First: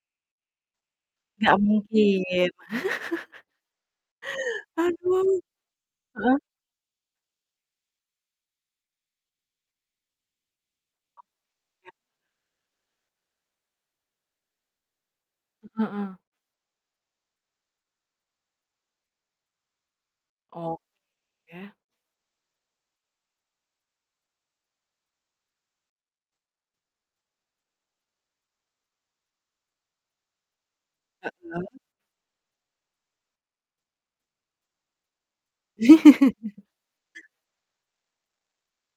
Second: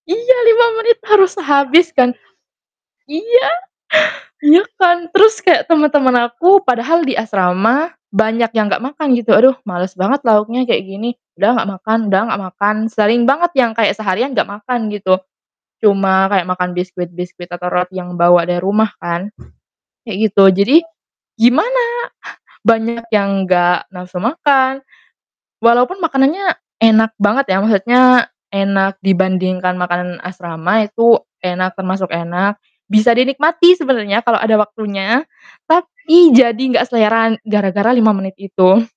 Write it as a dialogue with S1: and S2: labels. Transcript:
S1: Iya! 5 menit harus
S2: Gak
S1: habis kan.
S2: mungkin.
S1: Iya! Iya kan?
S2: Aduh,
S1: Terus kayak temen-temen
S2: heeh?
S1: aku, padahal di asrama banyak yang nggak makan gitu. "Aduh, males banget lauknya kayak gini, udah nggak
S2: Iya.
S1: makan udah nggak makan." Sering banget yang kayak seharian nggak makan, gitu.
S2: Heeh.
S1: Cuma kayak makan biskuit-biskuit atau roti yang bawa dari rumah kan kayak gitu, jadi
S2: Oh, iya.
S1: gimana banyak yang gak nafsu makan, walaupun makanannya enak banget ya, maksudnya enak dibandingkan makanan asrama itu enak,
S2: Heeh.
S1: termasuk enak, bisa dinikmati sebenernya kalau ada waktunya, tapi jadi gak selera gara-gara 5 menit itu.